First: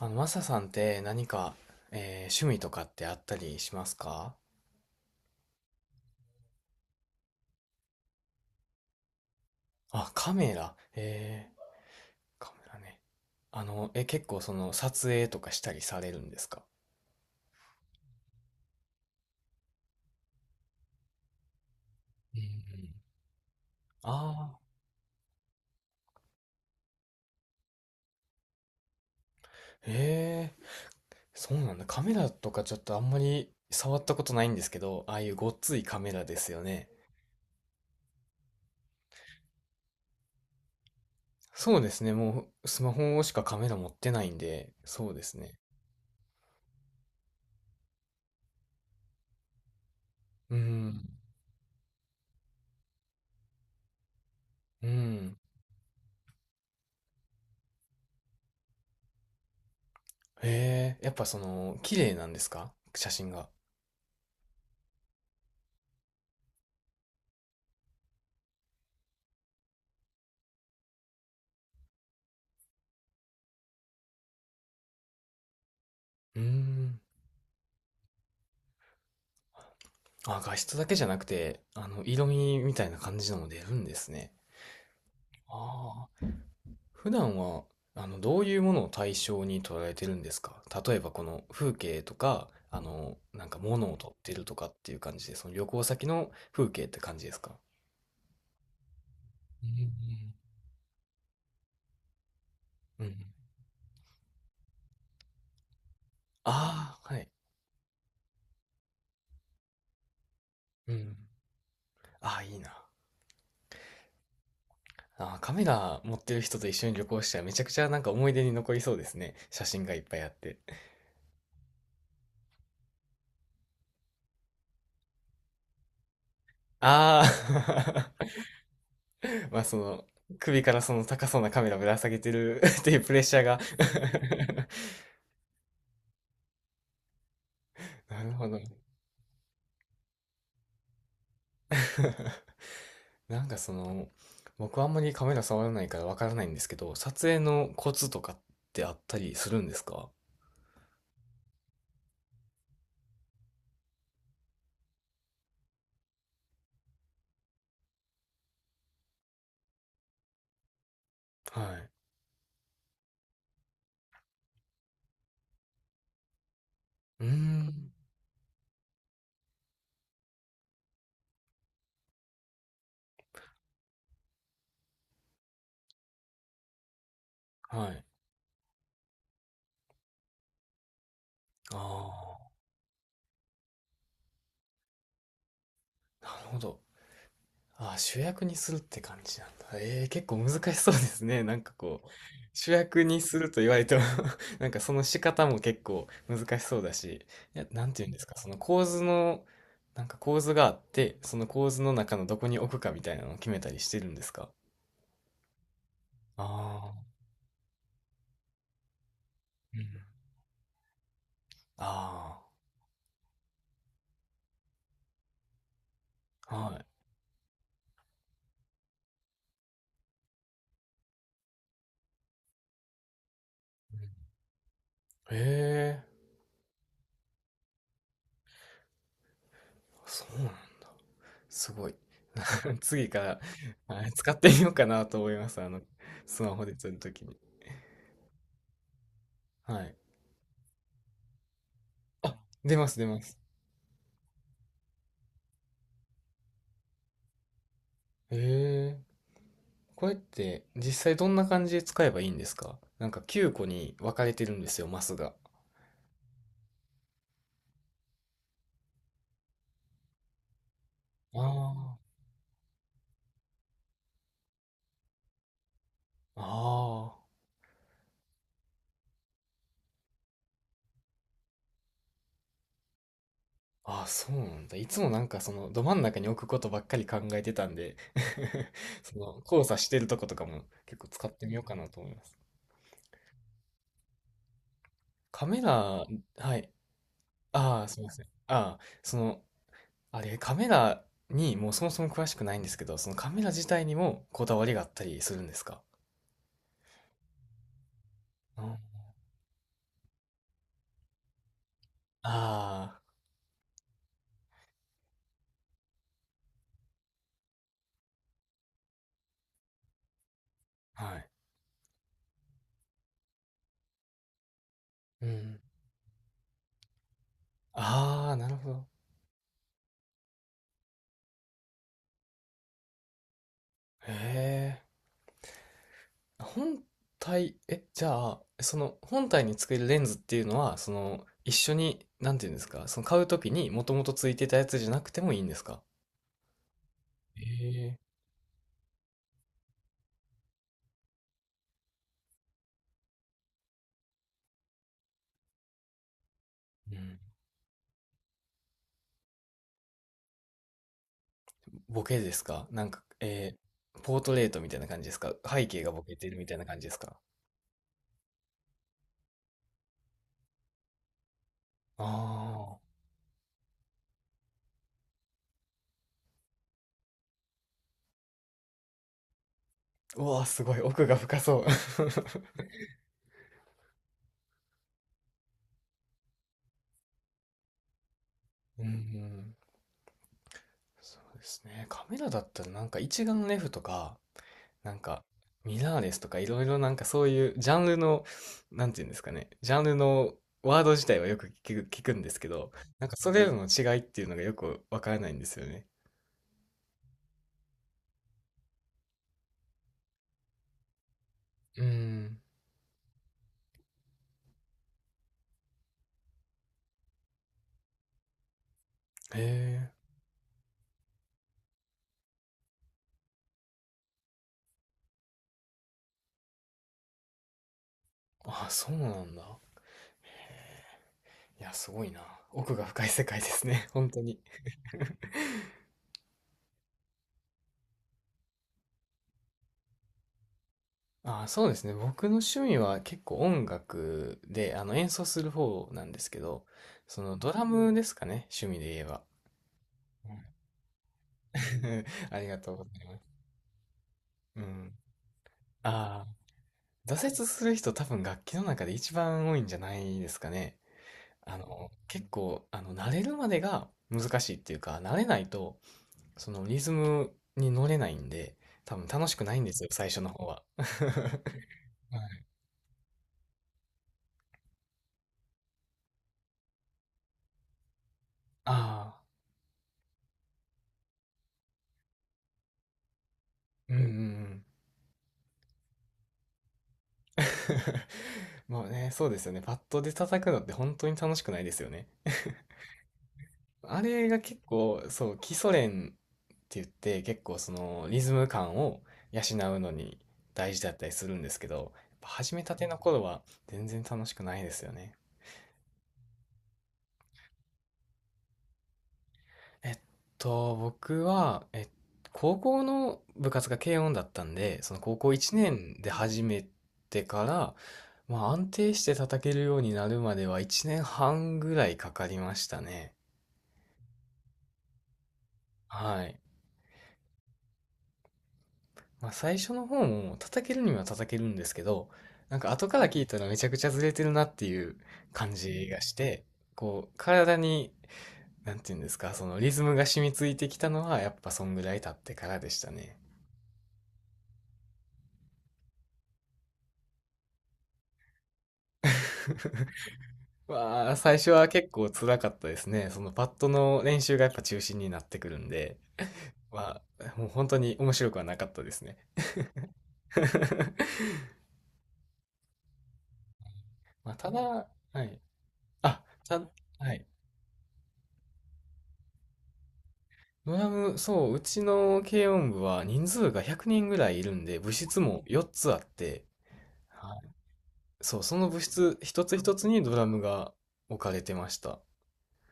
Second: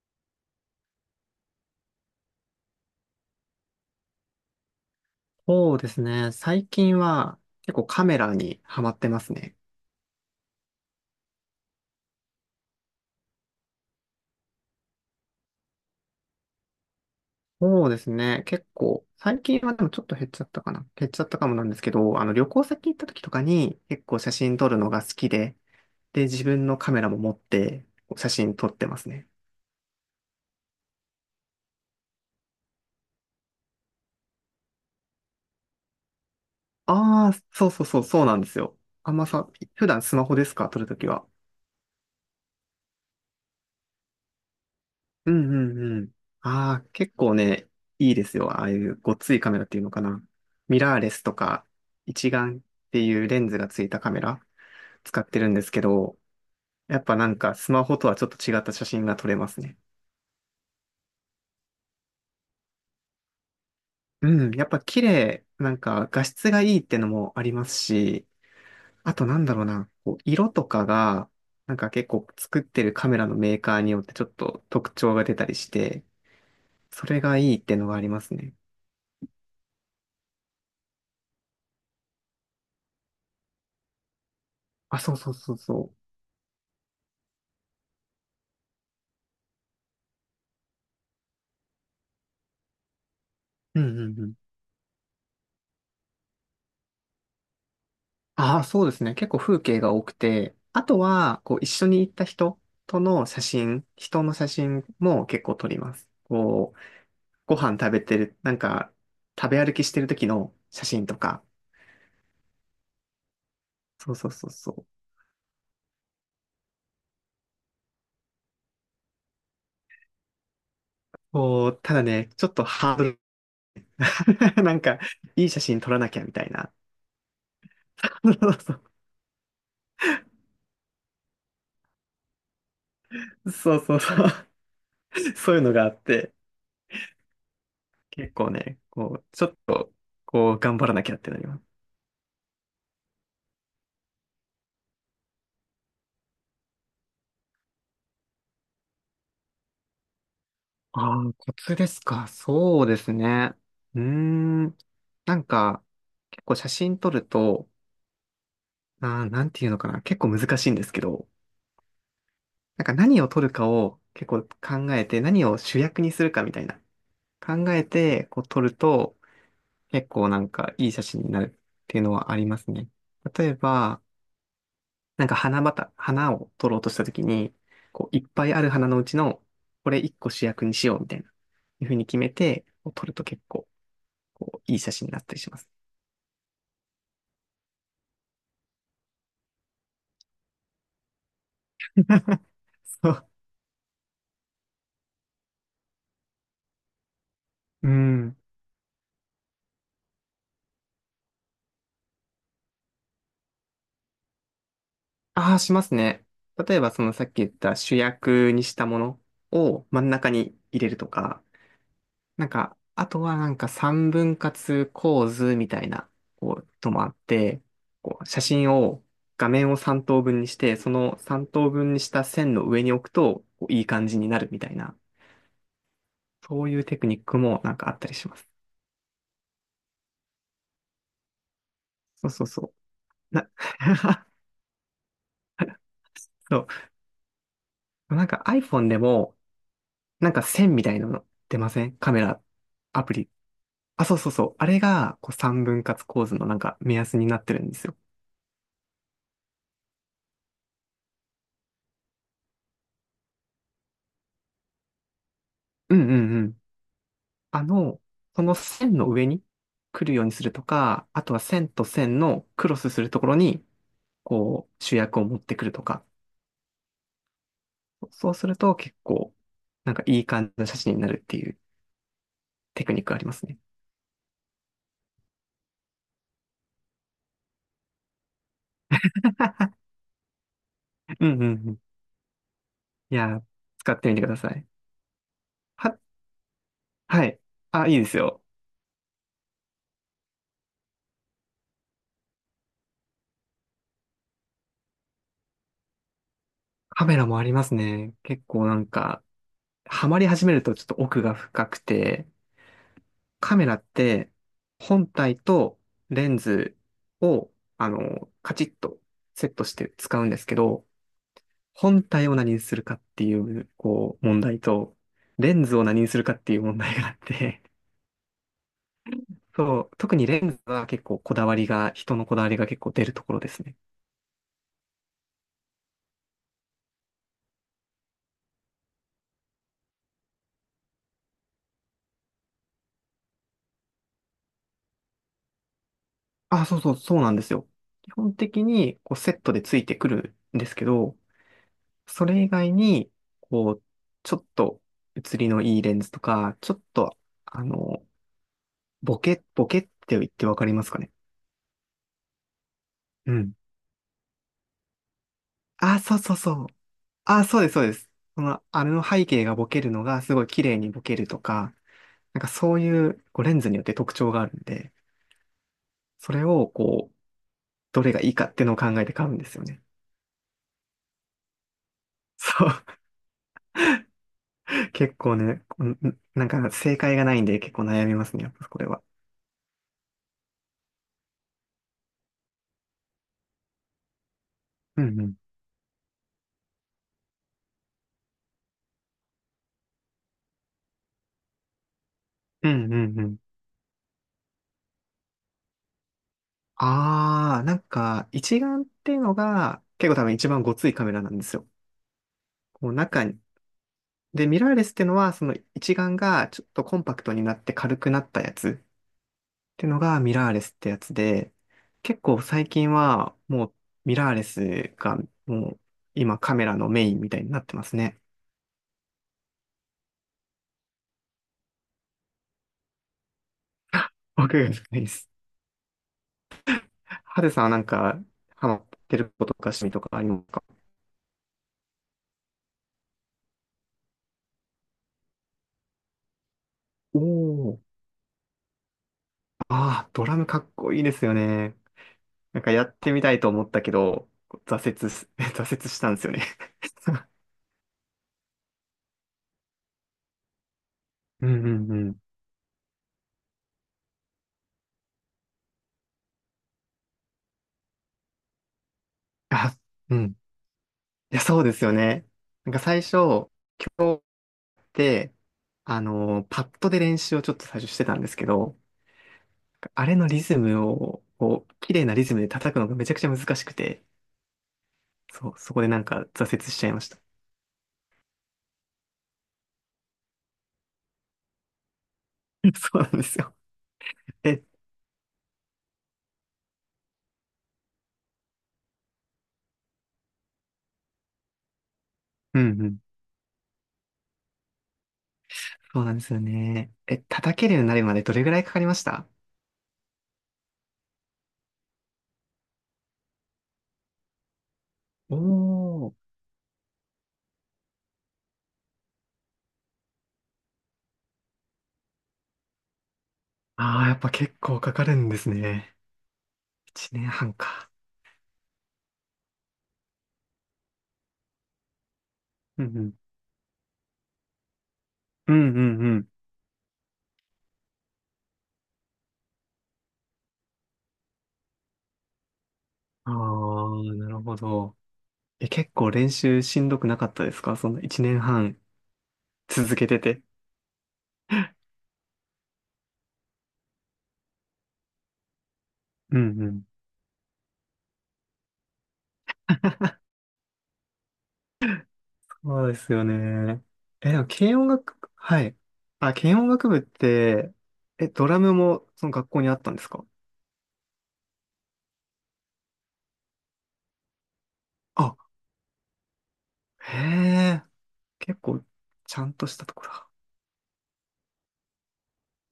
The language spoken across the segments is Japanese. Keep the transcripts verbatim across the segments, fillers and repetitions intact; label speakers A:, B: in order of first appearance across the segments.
A: あの、マサさんって何か、えー趣味とかってあったりしますか？
B: そうですね。最近は結構カメラにハマってますね。
A: あ、カメラ。えー、カメラね。あの、え、結構その撮影とかしたりされるんですか？
B: そうですね。結構、最近はでもちょっと減っちゃったかな。減っちゃったかもなんですけど、あの
A: うん、う
B: 旅行先行
A: ん、
B: った時とかに結構写
A: あ
B: 真
A: あ、
B: 撮るのが好きで、で、自分のカメラも持って写真撮ってますね。
A: ええ、そうなんだ。カメラとかちょっとあんまり触ったことないんですけど、ああいうごっついカメラですよね。
B: ああ、そうそうそう、そうなんですよ。あんまさ、普段スマホですか撮るときは。
A: そうですね。もうスマホしかカメラ持ってないんで、そうで
B: う
A: す
B: ん
A: ね。
B: うんうん。ああ、結構ね、いいですよ。ああいうごっついカメラっていうのかな。
A: う
B: ミラー
A: ん、
B: レスとか、一眼っていうレンズがついたカメラ。
A: う
B: 使っ
A: ん。
B: てるんですけど、やっぱなんかスマホとはちょっと違った写真が撮れますね。
A: ええ、やっぱその、綺麗なんですか、写真が？
B: うん、やっぱ綺麗、なんか画質がいいってのもありますし、あとなんだろうな、こう色とかが、なんか結構作ってるカメラのメーカーによってちょっと特徴が出たりして、
A: うん。
B: それがいいってのがありますね。
A: あ、画質だけじゃなくて、あの、色味みたいな感じのも出るんですね。
B: あ、そうそうそうそ
A: ああ。普段は、あの、どういうものを対象に捉えてるんですか？例えばこの風景とか、あの、なんか
B: う。う
A: 物を
B: ん
A: 撮っ
B: うんう
A: て
B: ん。
A: るとかっていう感じで、その旅行先の風景って感じですか？
B: ああ、そうですね。結構風景が多く
A: う
B: て、あとは、こう一緒に行った人と
A: ん、う
B: の
A: ん。
B: 写真、人の写真も結構撮ります。こう、
A: ああ、はい。
B: ご飯食べてる、なんか、食べ歩きしてる時の写
A: う
B: 真
A: ん。
B: とか。
A: ああ、いいな。
B: そうそうそうそう。
A: ああ、カメラ持ってる人と一緒に旅行したらめちゃくちゃなんか思い出に残りそうですね。写真がいっぱいあって。
B: こう、ただね、ちょっとハードルが なんか、いい写真撮らなきゃみたいな。
A: ああ。 まあその、首からその高そうなカメラぶら下げてる っていうプレッシャーが。
B: そうそうそう。そうそうそう。そういうのがあって、
A: なる
B: 結
A: ほ
B: 構
A: ど。
B: ね、こう、ちょっと、こう、頑張らなきゃってなります。
A: なんかその、僕あんまりカメラ触らないからわからないんですけど、撮影のコツとかってあったりするんですか？
B: ああ、コツですか。そうですね。うーん。なんか、結構写真撮ると、あー、なんていうのかな。結構難しいんですけど、
A: はい。
B: なんか何を取るかを結構考えて、何を主役にするかみたいな
A: うー
B: 考え
A: ん。
B: てこう撮ると結構なんかいい写真になるっていうのはありますね。例えば、なんか花畑、花を撮ろうとした時に、
A: はい。
B: こういっぱいある花のうちのこれ一個主役にしようみたいな、
A: あ
B: いうふうに決めてこう撮ると結構こういい写真になったりします。
A: あ、なるほど。ああ、主役にするって感じなんだ。ええ、結構難しそうですね。なんかこう、主役
B: そ
A: に
B: う。
A: すると言われても。 なんかその仕方も結構難しそうだし、いや、な
B: う
A: んて言うんですか、
B: ん。
A: その構図の、なんか構図があって、その構図の中のどこに置くかみたいなのを決めたりしてるんですか？
B: ああ、しますね。例えば
A: あ
B: その
A: あ、
B: さっき言った主役にしたもの
A: うん。
B: を真ん中に入れるとか、
A: あ
B: なんか、あとはなんか三分割構図みたいな
A: あ、
B: こう
A: はい。
B: のもあって、こう写真を画面を三等分にして、その三等分にした線の上に置くとこういい感じになるみたいな、
A: ええ、
B: そういうテクニックもなんかあったりします。
A: そうなんだ。すごい。
B: そうそうそ
A: 次か
B: う。
A: ら、
B: な、
A: はい、 使ってみようかなと思います。あの、スマホ
B: そ
A: で撮るときに。
B: う。なんか iPhone でも
A: はい。
B: なんか線みたいなの出ませんカメ
A: あ、
B: ラ、
A: 出ます、
B: ア
A: 出
B: プ
A: ま
B: リ。
A: す。
B: あ、そうそうそう。あれがこう三分割構図のなんか目安になってるんですよ。
A: へえ。これって実際どんな感じで使えばいいんですか？なんかきゅうこに分かれてるんですよ、マスが。
B: うんうんうん。あの、その線の上に来るようにするとか、あとは
A: あ
B: 線と線のクロスするところに、こう、主役を持ってくるとか、
A: あ、ああ。
B: そうすると結構、なんかいい感じの写真になるっていうテクニックありますね。
A: あ、そうなんだ。いつもなんかそのど真ん中に置くことばっかり考えてたんで、 その交差してるとことかも結構
B: う
A: 使っ
B: んうん
A: てみよう
B: う
A: か
B: ん。
A: なと思います。
B: いやー、使ってみてください。
A: カメ
B: は、
A: ラ、はい。
B: はい。
A: あ
B: あ、
A: あ、
B: いい
A: す
B: で
A: みま
B: す
A: せん。
B: よ。
A: ああ、その、あれ、カメラにもうそもそも詳しくないんですけど、そのカメラ自体にもこだわりがあったりするんですか？
B: カメラもありますね。結
A: う
B: 構な
A: ん、
B: んか、ハマり始めるとちょっと奥が深くて、
A: ああ、
B: カメラって本体とレンズを、あの、カチッとセットして使うんですけど、
A: はい。
B: 本体を何にするかっていう、こう、問題と、
A: う
B: レ
A: ん。
B: ンズを何にするかっていう問題があって、
A: ああ、なるほど。
B: そう、特にレンズは結構こだわりが、人のこだわりが結構出るところですね。
A: へえ。本体、え、じゃあ、その本体につけるレンズっていうのは、その一緒に、なんていうんですか、その買うときにもともとついてたやつじゃなくてもいいんですか？
B: あ、そうそう、そうなんで
A: え
B: すよ。
A: え。
B: 基本的にこうセットでついてくるんですけど、それ以外に、こう、ちょっと写りのいいレンズとか、ちょっ
A: う
B: と、
A: ん。
B: あの、ボケ、ボケって言ってわかりますかね。
A: ボケですか？なんか、
B: うん。
A: えー、ポートレートみたいな感じですか、背景が
B: あ、
A: ボケ
B: そう
A: て
B: そう
A: るみ
B: そ
A: たいな
B: う。
A: 感じですか？
B: あ、そうです、そうです。その、あれの背景がボケるのがすごい綺麗にボケるとか、なんかそ
A: あ
B: ういうこうレンズによって特徴があるんで、それをこう、どれがいいかっていうのを考えて買うんですよね。
A: あ、うわ、すごい。奥が深そう。
B: そう。結構ね、こんなんか正解がないんで結構悩みますね、やっぱこ
A: うん、
B: れ
A: う
B: は。
A: ん。そうですね。カメラだったらなんか一眼レフとか、なん
B: うんう
A: か、
B: ん。
A: ミラーレスとかいろいろなんかそういうジャンルの、なんていうんですかね、ジャンルのワード自体はよく聞く、聞くんですけ
B: う
A: ど、
B: んう
A: なんか
B: んう
A: そ
B: ん。
A: れらの違いっていうのがよくわからないんですよね。
B: あー、なんか一眼っていうのが結構多分一番ごついカメラなんですよ。
A: うーん。
B: こう中に、で、ミラーレスってのは、その一眼がちょっとコンパクトになって軽くなったやつっ
A: へ
B: て
A: え。
B: のがミラーレスってやつで、結構最近はもうミラーレスがもう今カメラのメインみたいになってますね。
A: あ、そうなんだ。いや、すごいな。奥が深い世界ですね。本当に。
B: 僕が深いです。ハデさんはなんかハマってることとか趣味とかありますか？
A: あ、そうですね。僕の趣味は結構音楽で、あの、演奏する方なんですけど、
B: お
A: そのドラ
B: おー。
A: ムですかね。趣味で言えば。
B: ああ、ドラムかっこいいですよね。
A: ありが
B: なんか
A: とう
B: や
A: ござ
B: っ
A: い
B: て
A: ま
B: みた
A: す。
B: いと思ったけど、
A: う
B: 挫
A: ん。
B: 折す、挫折したんで
A: ああ。
B: すよね。
A: 挫折する人、多分楽器の中で一番多いんじゃないですかね。
B: う
A: あ
B: んうん
A: の、
B: うん。
A: 結構、あの、慣れるまでが難しいっていうか、慣れないと、そのリズムに乗れないんで、多分楽しくないんで
B: あ、
A: すよ、最
B: う
A: 初の
B: ん
A: 方は。
B: いや、そうですよ
A: は
B: ね。
A: い、
B: なんか最初、今日って、あのーパッドで練習をちょっと最初してたんですけど、
A: あ
B: あれのリズムを、こう、綺麗なリズムで叩くのがめちゃくちゃ難しく
A: あ、うん、う
B: て、
A: ん、うん。
B: そう、そこでなんか挫折しちゃいました。
A: もうね、そうですよね。パッドで叩くのって本当に楽しくないですよね。
B: そうなんですよ。
A: あれが 結
B: え、
A: 構、そう、基礎練って言って、結構そのリズム感を養うのに大事だったりするんですけど、やっぱ始
B: う
A: めた
B: んう
A: ての
B: ん。
A: 頃は全然楽しくないですよね。
B: そうなんですよね。え、叩けるようになるまでどれぐらいかかりました？
A: えっと、僕は、え、高校の部活が軽音だったんで、その高校いちねん
B: お
A: で
B: ー。
A: 始めてから、まあ安定して叩けるようになるまではいちねんはんぐらいかかりましたね。
B: ああ、やっぱ結構かかるんですね。
A: はい。
B: いちねんはんか。
A: まあ、最初の方も叩けるには叩けるんですけど、なんか
B: う
A: 後
B: ん
A: か
B: う
A: ら
B: ん。
A: 聞いたらめちゃくちゃずれてるなっていう
B: う
A: 感
B: んうん
A: じがし
B: うん。
A: て、こう、体に、なんていうんですか、そのリズムが染みついてきたのはやっぱそんぐらい経ってからでしたね。
B: ああ、なるほど。え、結構練習しんどくなかったですかそのいちねんはん続けてて。
A: わあ、最初は結構辛かったですね。そのパッドの練習がやっぱ中心になってくるんで、
B: うんうん。
A: まあ、もう本当に面白くはなかったですね。
B: そうですよね。
A: ま
B: え、
A: あ、
B: でも
A: ただ、
B: 軽音楽
A: は
B: 部、
A: い。
B: はい。
A: あ、
B: あ、軽
A: た、
B: 音楽部っ
A: はい。
B: て、え、ドラムもその学校にあったんですか？
A: ドラム、そう、うちの軽音部は人数がひゃくにんぐらいいるんで、部室
B: あ、
A: もよっつあって、
B: へ
A: はい、
B: え、
A: そう、そ
B: 結
A: の部
B: 構
A: 室
B: ち
A: 一
B: ゃん
A: つ
B: と
A: 一
B: した
A: つ
B: と
A: に
B: ころ
A: ドラ
B: だ。
A: ムが置かれてました。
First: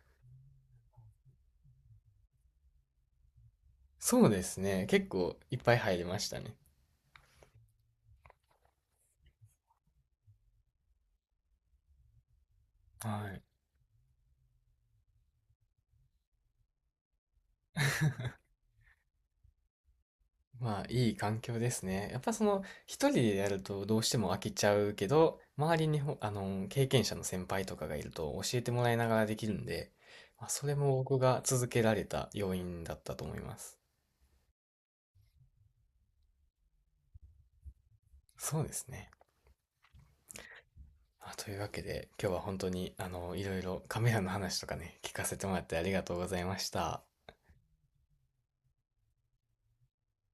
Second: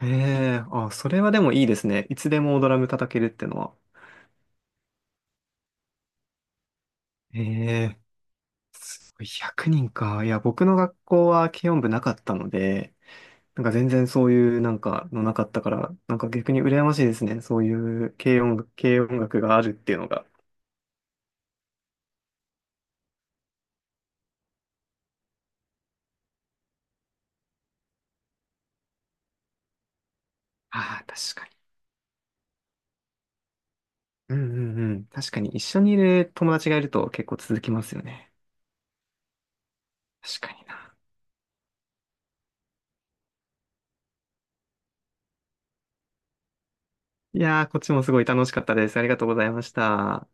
B: へえ、あ、それはでもいいですね。いつでもドラム叩けるってのは。
A: そうですね、結構いっぱい入りましたね。
B: へえ、すごいひゃくにんか。いや、僕の学校は軽音部なかったので、
A: はい。
B: なんか全然そういうなんかのなかったから、なんか逆に羨ましいですね。そういう軽音楽、軽音楽があるっていうのが。
A: まあ、いい環境ですね。やっぱその、一人でやるとどうしても飽きちゃうけど、周りにほ、あの、経験者の先輩とかがいると教えてもらいながらできるんで、まあ、それも
B: ああ、
A: 僕
B: 確
A: が
B: かに。
A: 続けられた要因だったと思います。
B: うんうんうん。確かに一緒にいる友達がいると結構続きますよね。
A: そうですね。
B: 確かにな。
A: あ、というわけで、今日は本当に、あの、いろいろカメラの話とかね、聞かせてもらってありがとうございました。
B: いやー、こっちもすごい楽しかったです。ありがとうございました。